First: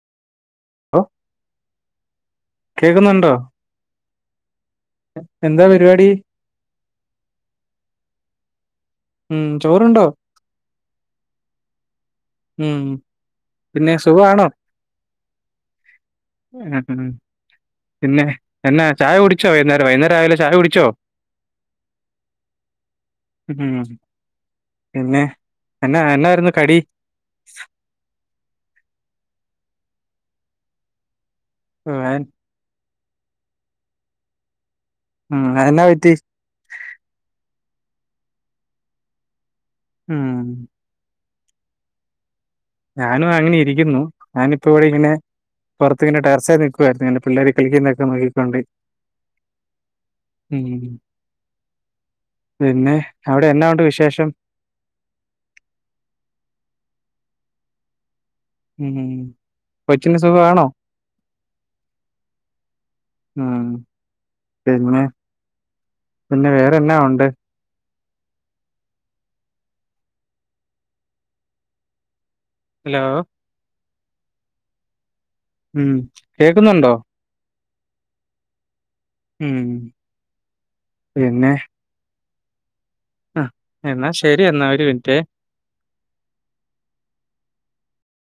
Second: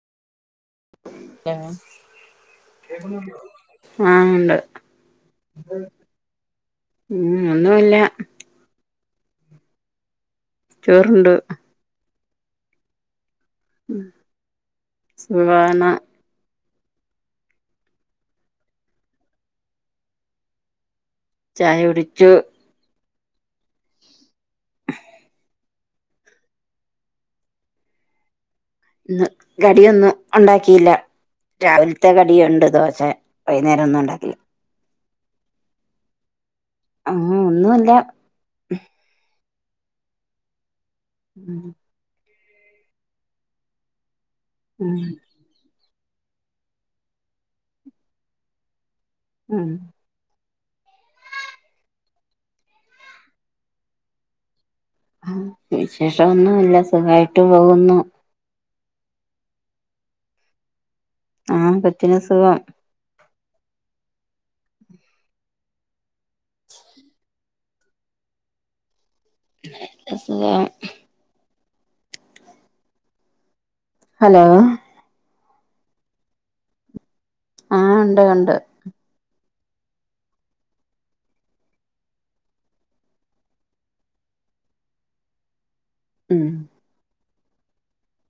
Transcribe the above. ഓ ആഹ് കേക്കുന്നുണ്ടോ ഉണ്ട് എന്താ പരിപാടി ഉം ഒന്നുല്ല ഉം ചോറുണ്ടോ ചോറുണ്ടു ഉം പിന്നെ സുഖവാണോ സുഖാണ് പിന്നെ എഞാ ചായ കുടിച്ചോ വൈകന്നേരം വൈന്നേരം ആയല്ലോ ചായ കുടിച്ചോ ചായ കുടിച്ചു ഉം പിന്നെ എഞാ എഞായിരുന്നു കടി സ ഇന്ന് കടിയൊന്നും ഉണ്ടാക്കിയില്ല. രാവിലത്തെ ഉം, കടിയുണ്ട് ദോശ. വൈന്നേരം ഒന്നും ഉണ്ടാക്കില്ല. ഉം അത് എന്നാ പറ്റി. ആ ഒന്നുല്ല ഉം.. [inaudible] ഞാനും അങ്ങനെ ഇരിക്കുന്നു ഞാനിപ്പ ഇവിടെ ഉം ഇങ്ങനെ പുറത്ത് ഇങ്ങനെ ടെറസെ നിൽക്കുവായിരുന്നു ഇങ്ങനെ പിള്ളേർ കളിക്കുന്നൊക്കെ നോക്കിക്കൊണ്ട്. ഉം ഉം പിന്നേ അവിടെ എന്നാ ഉണ്ട് വിശേഷം? വിശേഷം ഒന്നുംല്ല സുഖമായിട്ട് പോകുന്നു. ഉം ഉം കൊച്ചിന് സുഗാണോ ആഹ് കൊചിന് സുഖം ഉ പിന്നെ പിന്നെ വേറെന്നാ ഉണ്ട് സുഖം ഹലോ ഹലോ ഉം കേൾക്കുന്നുണ്ടോ ആഹ് ഉണ്ട് ഉണ്ട് ഉം പിന്നെ ആ എന്നാ ശരി എന്നാ ഒരു മിനിറ്റേ ഉം